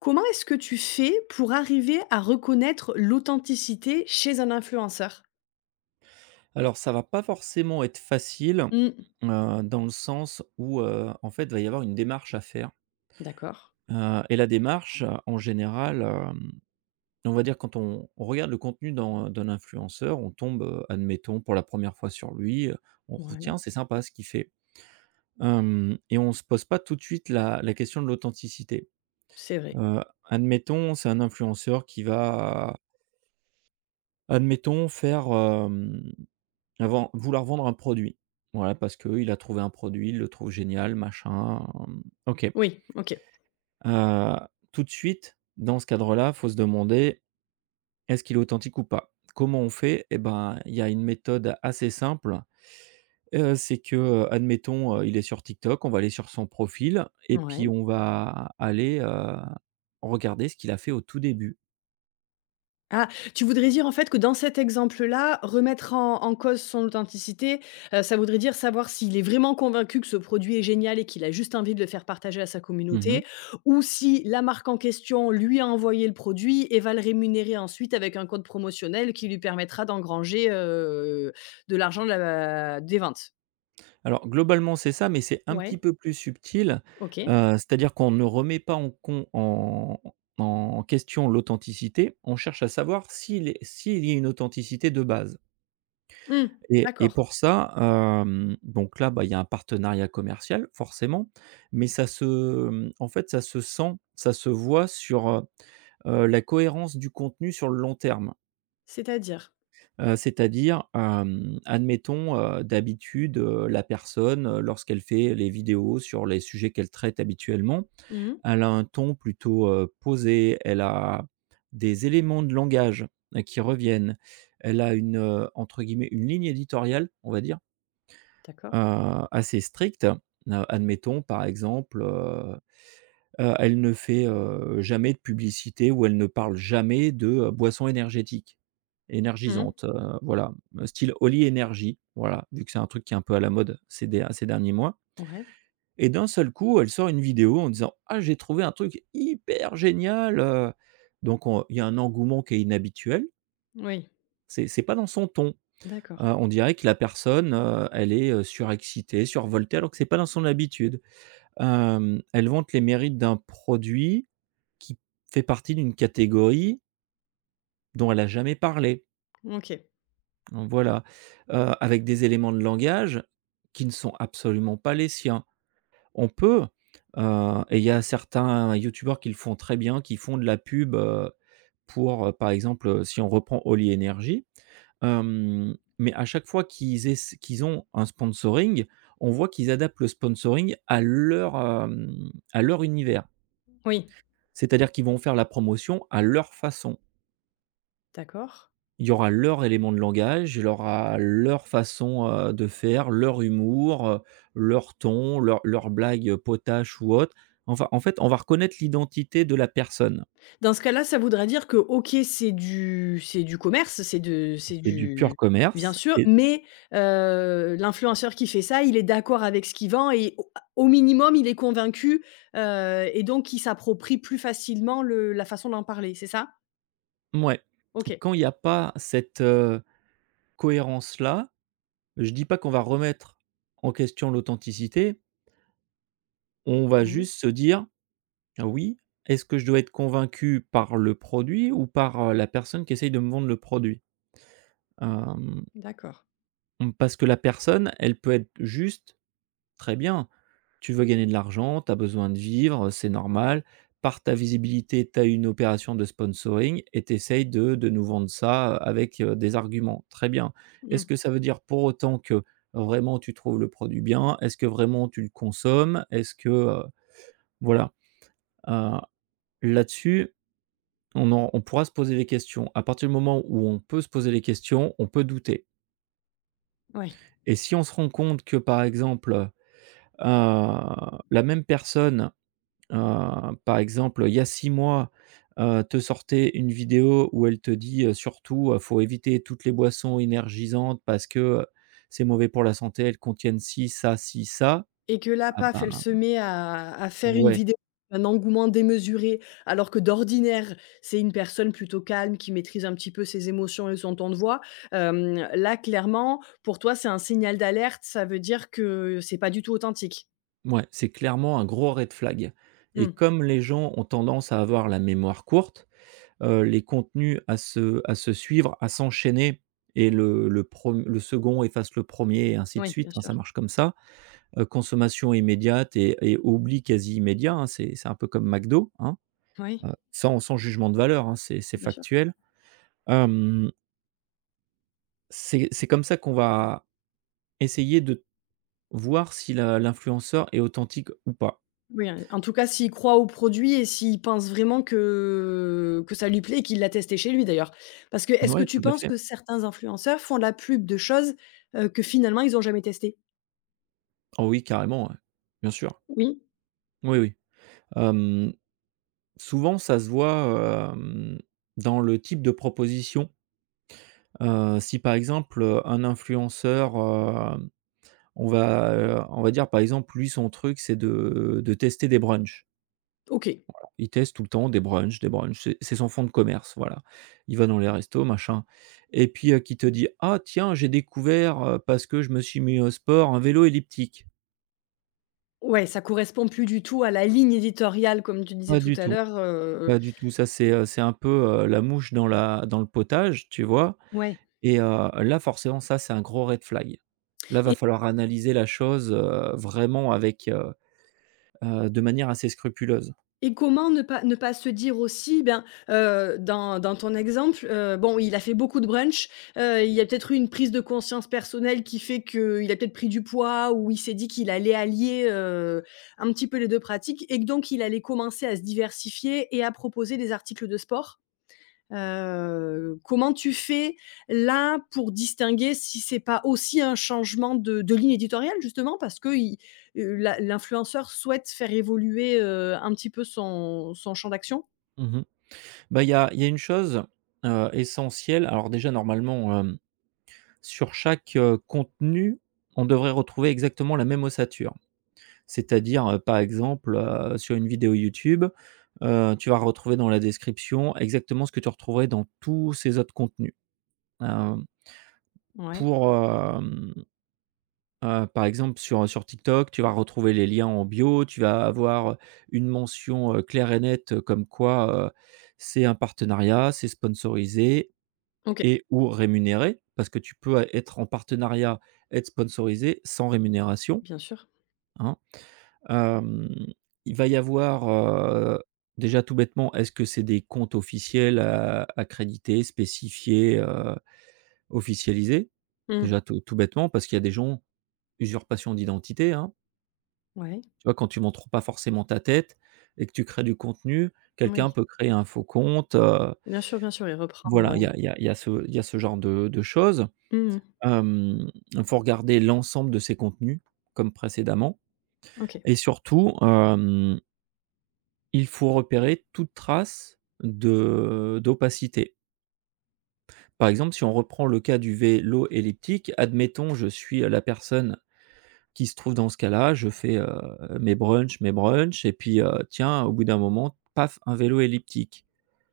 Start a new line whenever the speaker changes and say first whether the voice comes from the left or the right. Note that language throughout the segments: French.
left: Comment est-ce que tu fais pour arriver à reconnaître l'authenticité chez un influenceur?
right: Alors ça va pas forcément être facile,
left: Mmh.
right: dans le sens où, en fait, il va y avoir une démarche à faire,
left: D'accord.
right: et la démarche, en général, on va dire quand on regarde le contenu d'un influenceur, on tombe, admettons pour la première fois sur lui, on trouve:
left: Ouais,
right: «Tiens, c'est sympa ce qu'il fait», hem et on se pose pas tout de suite la question de l'authenticité.
left: c'est vrai.
right: Admettons, c'est un influenceur qui va, admettons, faire, avant vouloir vendre un produit. Voilà, parce qu'il a trouvé un produit, il le trouve génial, machin, OK.
left: Oui, OK.
right: Heu, Tout de suite, dans ce cadre-là, faut se demander: «Est-ce qu'il est authentique ou pas?» Comment on fait? Et ben, il y a une méthode assez simple, c'est que, admettons, il est sur TikTok, on va aller sur son profil et puis
left: Ouais.
right: on va aller, regarder ce qu'il a fait au tout début.
left: Ah, tu voudrais dire en fait que dans cet exemple-là, remettre en cause son authenticité, ça voudrait dire savoir s'il est vraiment convaincu que ce produit est génial et qu'il a juste envie de le faire partager à sa
right: Mmh.
left: communauté, ou si la marque en question lui a envoyé le produit et va le rémunérer ensuite avec un code promotionnel qui lui permettra d'engranger, de l'argent de la des ventes?
right: Alors globalement, c'est ça, mais c'est un petit
left: Ouais,
right: peu plus subtil.
left: OK.
right: C'est-à-dire qu'on ne remet pas en con en en question l'authenticité, on cherche à savoir s'il y a une authenticité de base
left: Mmh,
right: et
left: d'accord.
right: pour ça, donc là, bah, il y a un partenariat commercial forcément, mais ça se, en fait, ça se sent, ça se voit sur, la cohérence du contenu sur le long terme.
left: C'est-à-dire?
right: C'est-à-dire, admettons, d'habitude, la personne, lorsqu'elle fait les vidéos sur les sujets qu'elle traite habituellement,
left: Mmh.
right: elle a un ton plutôt, posé, elle a des éléments de langage, qui reviennent. Elle a une, entre guillemets, «une ligne éditoriale», on va dire,
left: D'accord.
right: heu, assez stricte. Admettons, par exemple, elle ne fait, jamais de publicité ou elle ne parle jamais de, boissons énergétiques,
left: Mmh.
right: énergisantes, voilà, style Holly Energy, voilà, vu que c'est un truc qui est un peu à la mode ces derniers mois
left: Ouais.
right: et d'un seul coup, elle sort une vidéo en disant: «Ah, j'ai trouvé un truc hyper génial» donc on il y a un engouement qui est inhabituel.
left: Oui.
right: C'est pas dans son ton.
left: D'accord.
right: On dirait que la personne, elle est, surexcitée, survoltée alors que c'est pas dans son habitude. Elle vante les mérites d'un produit qui fait partie d'une catégorie dont elle a jamais parlé.
left: OK.
right: Voilà, avec des éléments de langage qui ne sont absolument pas les siens. On peut, et il y a certains youtubeurs qui le font très bien, qui font de la pub, pour, par exemple, si on reprend Holly Energy. Mais à chaque fois qu'ils ont un sponsoring, on voit qu'ils adaptent le sponsoring à leur, à leur univers.
left: Oui.
right: C'est-à-dire qu'ils vont faire la promotion à leur façon.
left: D'accord.
right: Il y aura leur élément de langage, il y aura leur façon, de faire, leur humour, leur ton, leurs blagues, potaches ou autres. Enfin, en fait, on va reconnaître l'identité de la personne.
left: Dans ce cas-là, ça voudrait dire que, OK, c'est du commerce, c'est de c'est
right: C'est du pur
left: du bien
right: commerce
left: sûr,
right: et
left: mais l'influenceur qui fait ça, il est d'accord avec ce qu'il vend et au minimum, il est convaincu, et donc il s'approprie plus facilement le la façon d'en parler, c'est ça?
right: ouais,
left: OK.
right: quand il n'y a pas cette, cohérence-là, je dis pas qu'on va remettre en question l'authenticité, on va
left: Mmh.
right: juste se dire: ah «Oui, est-ce que je dois être convaincu par le produit ou par, la personne qui essaye de me vendre le produit?» hem
left: D'accord.
right: Mmh, parce que la personne, elle peut être juste, très bien. Tu veux gagner de l'argent, tu as besoin de vivre, c'est normal. Par ta visibilité, tu as une opération de sponsoring et tu essayes de nous vendre ça, avec, des arguments. Très bien. Est-ce
left: Mmh.
right: que ça veut dire pour autant que vraiment tu trouves le produit bien? Est-ce que vraiment tu le consommes? Est-ce que, voilà, heu, là-dessus, on pourra se poser des questions. À partir du moment où on peut se poser des questions, on peut douter
left: Ouais.
right: et si on se rend compte que, par exemple, la même personne, par exemple, il y a 6 mois, te sortait une vidéo où elle te dit: «Surtout, faut éviter toutes les boissons énergisantes parce que, c'est mauvais pour la santé, elles contiennent ci, ça, ci, ça».
left: Et que là,
right: Ah
left: paf,
right: bah,
left: elle se met à faire une
right: ouais,
left: vidéo, un engouement démesuré, alors que d'ordinaire, c'est une personne plutôt calme qui maîtrise un petit peu ses émotions et son ton de voix. Hem, là, clairement, pour toi, c'est un signal d'alerte, ça veut dire que c'est pas du tout authentique?
right: ouais, c'est clairement un gros red flag et
left: Mmh.
right: comme les gens ont tendance à avoir la mémoire courte, les contenus à se suivre, à s'enchaîner et le second efface le premier et ainsi de
left: Oui,
right: suite,
left: bien
right: hein, ça
left: sûr.
right: marche comme ça. Consommation immédiate et oubli quasi immédiat, hein. C'est un peu comme McDo, hein,
left: Oui,
right: sans jugement de valeur, hein, c'est
left: bien sûr.
right: factuel. Hem, c'est comme ça qu'on va essayer de voir si la l'influenceur est authentique ou pas.
left: Oui, hein, en tout cas, s'il croit au produit et s'il pense vraiment que ça lui plaît et qu'il l'a testé chez lui d'ailleurs. Parce que est-ce que
right: Oui,
left: tu
right: tout à
left: penses
right: fait.
left: que certains influenceurs font la pub de choses, que finalement ils n'ont jamais testées?
right: Oh oui, carrément, ouais. Bien sûr.
left: Oui.
right: Oui, oui. Hem, Souvent ça se voit, dans le type de proposition. Si par exemple, un influenceur, euh, on va dire, par exemple, lui, son truc, c'est de tester des brunchs.
left: OK.
right: Il teste tout le temps des brunchs, des brunchs. C'est son fond de commerce, voilà. Il va dans les restos, machin et puis, qui te dit: «Ah tiens, j'ai découvert, parce que je me suis mis au sport, un vélo elliptique».
left: Ouais, ça correspond plus du tout à la ligne éditoriale, comme tu disais
right: Pas
left: tout
right: du
left: à
right: tout,
left: l'heure,
right: pas du tout. Ça, c'est un peu, la mouche dans la dans le potage, tu vois?
left: ouais.
right: Et là, forcément, ça, c'est un gros red flag. Là, va
left: et
right: falloir analyser la chose, vraiment avec, de manière assez scrupuleuse.
left: et comment ne pas se dire aussi, ben, dans ton exemple, bon, il a fait beaucoup de brunch, il y a peut-être eu une prise de conscience personnelle qui fait qu'il a peut-être pris du poids, ou il s'est dit qu'il allait allier, un petit peu les 2 pratiques et que donc il allait commencer à se diversifier et à proposer des articles de sport? Comment tu fais là pour distinguer si c'est pas aussi un changement de ligne éditoriale justement parce que il, l'influenceur souhaite faire évoluer, un petit peu son champ d'action?
right: Mmh. Bah, il y a une chose, essentielle. Alors déjà, normalement, sur chaque, contenu, on devrait retrouver exactement la même ossature. C'est-à-dire, par exemple, sur une vidéo YouTube, tu vas retrouver dans la description exactement ce que tu retrouverais dans tous ces autres contenus. Hem,
left: Ouais.
right: pour, par exemple, sur TikTok, tu vas retrouver les liens en bio, tu vas avoir, une mention, claire et nette, comme quoi, c'est un partenariat, c'est sponsorisé
left: OK,
right: et ou rémunéré, parce que tu peux être en partenariat, être sponsorisé sans rémunération,
left: bien sûr.
right: hein. Hem, il va y avoir, déjà tout bêtement, est-ce que c'est des comptes officiels a accrédités, spécifiés, officialisés?
left: Mmh.
right: Déjà tout bêtement, parce qu'il y a des gens usurpation d'identité, hein.
left: Ouais.
right: Tu vois, quand tu montres pas forcément ta tête et que tu crées du contenu, quelqu'un
left: Oui,
right: peut créer un faux compte,
left: bien sûr, bien sûr, et
right: voilà,
left: reprendre,
right: il y a ce il y a ce genre de choses.
left: heu, mmh
right: Il faut regarder l'ensemble de ses contenus, comme précédemment
left: OK.
right: et surtout, il faut repérer toute trace de d'opacité. Par exemple, si on reprend le cas du vélo elliptique, admettons, je suis, la personne qui se trouve dans ce cas-là, je fais, mes brunchs et puis, tiens, au bout d'un moment, paf, un vélo elliptique.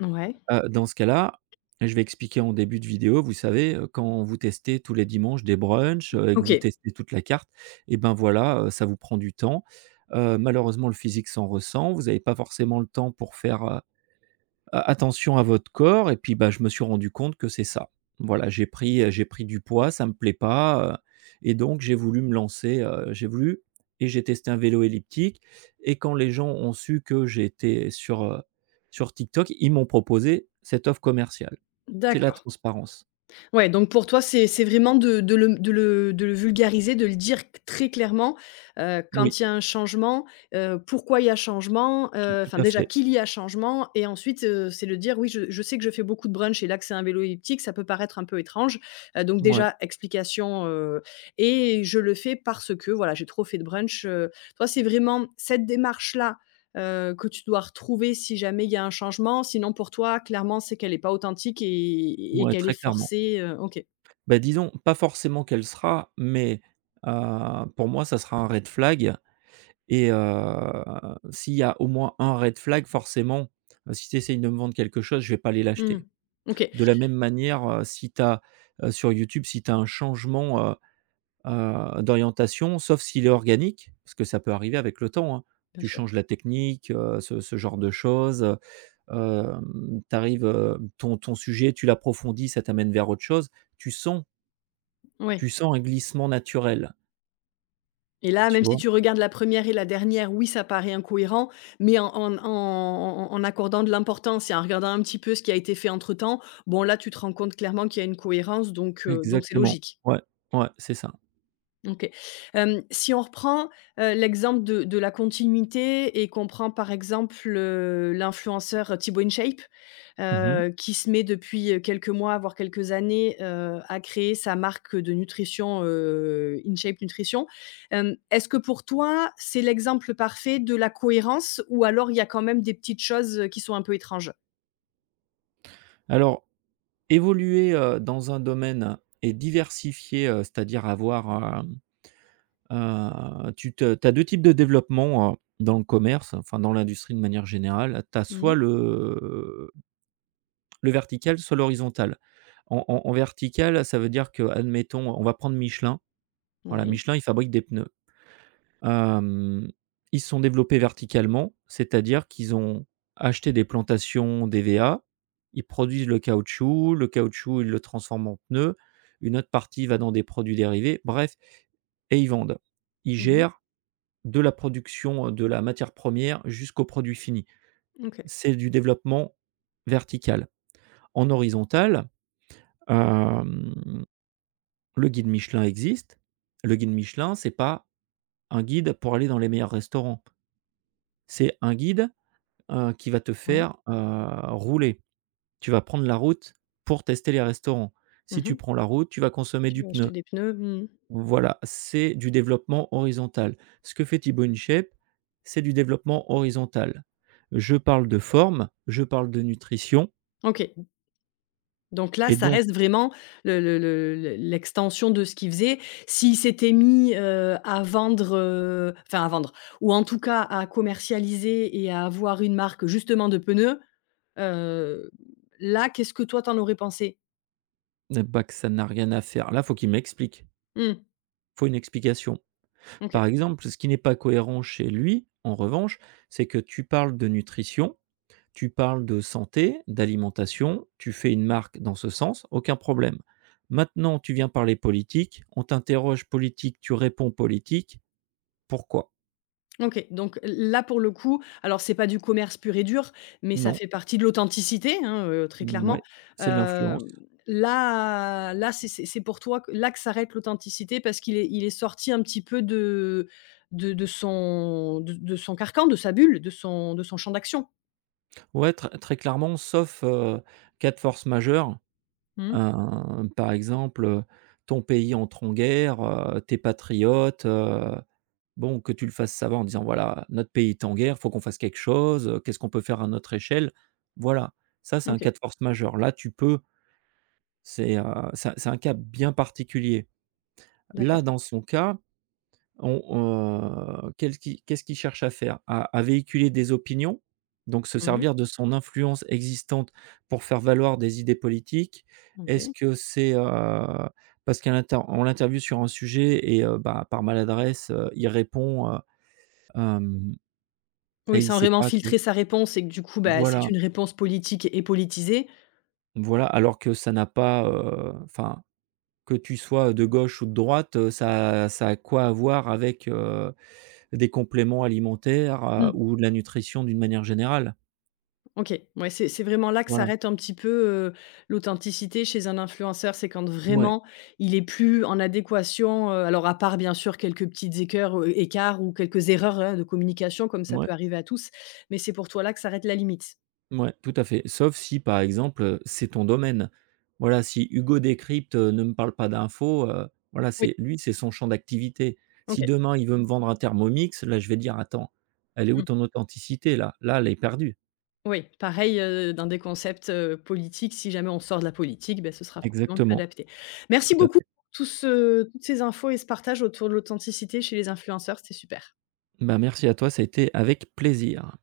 left: Ouais.
right: Dans ce cas-là, je vais expliquer en début de vidéo, vous savez, quand vous testez tous les dimanches des brunchs, et que vous
left: OK,
right: testez toute la carte, et ben, voilà, ça vous prend du temps. Malheureusement, le physique s'en ressent. Vous n'avez pas forcément le temps pour faire, a attention à votre corps et puis, bah, je me suis rendu compte que c'est ça. Voilà, j'ai pris du poids, ça me plaît pas. Et donc j'ai voulu me lancer, j'ai voulu et j'ai testé un vélo elliptique et quand les gens ont su que j'étais sur TikTok, ils m'ont proposé cette offre commerciale. C'est la
left: d'accord.
right: transparence.
left: Ouais, donc pour toi, c'est vraiment de le vulgariser, de le dire c très clairement,
right: Oui,
left: quand il y a un changement, pourquoi il y a changement,
right: tout
left: enfin
right: à
left: déjà
right: fait.
left: qu'il y a changement, et ensuite, c'est le dire: «Oui, je sais que je fais beaucoup de brunch et là que c'est un vélo elliptique, ça peut paraître un peu étrange». Donc
right: Mouais,
left: déjà explication, et je le fais parce que voilà, j'ai trop fait de brunch. Toi, c'est vraiment cette démarche-là que tu dois retrouver si jamais il y a un changement. Sinon pour toi, clairement, c'est qu'elle est pas authentique et
right: mouais,
left: qu'elle est
right: très clairement.
left: forcée, OK.
right: Bah, disons, pas forcément qu'elle sera, mais, heu, pour moi, ça sera un red flag. Et s'il y a au moins un red flag, forcément, si tu essayes de me vendre quelque chose, je vais pas aller
left: Mmh.
right: l'acheter.
left: OK.
right: De la même manière, si tu as, sur YouTube, si tu as un changement, d'orientation, sauf s'il est organique, parce que ça peut arriver avec le temps, hein.
left: Bien
right: Tu
left: sûr.
right: changes la technique, ce genre de choses, tu ton ton sujet, tu l'approfondis, ça t'amène vers autre chose. Tu sens
left: Oui.
right: tu sens un glissement naturel,
left: Et là,
right: tu
left: même si
right: vois?
left: tu regardes la première et la dernière, oui, ça paraît incohérent, mais en accordant de l'importance et en regardant un petit peu ce qui a été fait entre temps, bon là, tu te rends compte clairement qu'il y a une cohérence, donc c'est
right: Exactement.
left: logique.
right: Ouais, ouais, c'est ça.
left: OK. Hem, si on reprend, l'exemple de la continuité, et qu'on prend par exemple, l'influenceur Thibaut InShape,
right: Mmh.
left: qui se met depuis quelques mois, voire quelques années, à créer sa marque de nutrition, InShape Nutrition. Hem, est-ce que pour toi, c'est l'exemple parfait de la cohérence, ou alors il y a quand même des petites choses qui sont un peu étranges?
right: Alors, évoluer, dans un domaine et diversifier, c'est-à-dire avoir, tu as 2 types de développement, dans le commerce, enfin dans l'industrie de manière générale. Tu as
left: Mmh.
right: soit le vertical, soit l'horizontal. En vertical, ça veut dire que, admettons, on va prendre Michelin. Voilà,
left: Oui.
right: Michelin, il fabrique des pneus. Hem, Ils se sont développés verticalement, c'est-à-dire qu'ils ont acheté des plantations d'EVA, ils produisent le caoutchouc, ils le transforment en pneus, une autre partie va dans des produits dérivés, bref et ils vendent. Ils
left: Mmh.
right: gèrent de la production, de la matière première jusqu'au produit fini.
left: OK.
right: C'est du développement vertical. En horizontal, hem, le guide Michelin existe. Le guide Michelin, c'est pas un guide pour aller dans les meilleurs restaurants. C'est un guide qui va te
left: Ouais.
right: faire, rouler. Tu vas prendre la route pour tester les restaurants. Si tu
left: Mmh.
right: prends la route, tu vas consommer
left: Tu
right: du
left: veux acheter
right: pneu.
left: des pneus. Mmh.
right: Voilà, c'est du développement horizontal. Ce que fait Thibaut InShape, c'est du développement horizontal. Je parle de forme, je parle de nutrition
left: OK. Donc là,
right: et
left: ça
right: donc,
left: reste vraiment le l'extension de ce qu'il faisait. S'il s'était mis, à vendre, enfin à vendre, ou en tout cas à commercialiser et à avoir une marque justement de pneus, heu, là, qu'est-ce que toi t'en aurais pensé?
right: et bah, que ça n'a rien à faire. Là, faut qu'il m'explique,
left: Mmh,
right: faut une explication. Par
left: OK.
right: exemple, ce qui n'est pas cohérent chez lui, en revanche, c'est que tu parles de nutrition. Tu parles de santé, d'alimentation, tu fais une marque dans ce sens, aucun problème. Maintenant, tu viens parler politique, on t'interroge politique, tu réponds politique, pourquoi?
left: OK, donc là, pour le coup, alors c'est pas du commerce pur et dur, mais ça
right: Non,
left: fait partie de l'authenticité, hein, très clairement.
right: ouais, c'est de l'influence.
left: Hem, là, c'est c'est pour toi, que- là, que s'arrête l'authenticité parce qu'il est sorti un petit peu de de son de son carcan, de sa bulle, de son champ d'action?
right: Ouais, très très clairement, sauf, cas de force majeure,
left: Mmh,
right: par exemple, ton pays entre en guerre, tu patriote, bon, que tu le fasses savoir en disant: «Voilà, notre pays est en guerre, faut qu'on fasse quelque chose, qu'est-ce qu'on peut faire à notre échelle?» voilà, ça, c'est un cas
left: OK,
right: de force majeure. Là, tu peux. C'est, heu, c'est un c'est un cas bien particulier.
left: d'accord.
right: Là, dans son cas, on, qu'est-ce qu'il cherche à faire? À véhiculer des opinions, donc se
left: Mmh.
right: servir de son influence existante pour faire valoir des idées politiques. Est-ce
left: OK.
right: que c'est, parce qu'on l'interviewe sur un sujet et bah, par maladresse, il répond,
left: Oui,
right: et il
left: sans
right: sait
left: vraiment
right: pas que
left: filtrer sa réponse, et que du coup, bah, c'est
right: voilà,
left: une réponse politique et politisée.
right: voilà, alors que ça n'a pas, enfin, que tu sois de gauche ou de droite, ça a quoi à voir avec, des compléments alimentaires,
left: Mmh.
right: ou de la nutrition d'une manière générale.
left: OK, ouais, c'est vraiment là que
right: Voilà.
left: s'arrête un petit peu, heu, l'authenticité chez un influenceur. C'est quand
right: Mouais,
left: vraiment il est plus en adéquation, alors à part bien sûr quelques petites équeurs, écarts ou quelques erreurs, hein, de communication comme ça
right: mouais,
left: peut arriver à tous, mais c'est pour toi là que s'arrête la limite?
right: mouais, tout à fait. Sauf si, par exemple, c'est ton domaine. Voilà, si Hugo Décrypte, ne me parle pas d'infos, voilà,
left: Oui.
right: c'est lui, c'est son champ d'activité.
left: OK.
right: Si demain, il veut me vendre un Thermomix, là, je vais dire: «Attends, elle est où
left: Mmh.
right: ton authenticité là? Là, elle est perdue».
left: Oui, pareil, dans des concepts, politiques, si jamais on sort de la politique, ben ce sera forcément plus
right: Exactement.
left: adapté. Merci
right: Tout à
left: beaucoup
right: fait.
left: pour tout ce toutes ces infos et ce partage autour de l'authenticité chez les influenceurs, c'était super.
right: Bah, merci à toi, ça a été avec plaisir.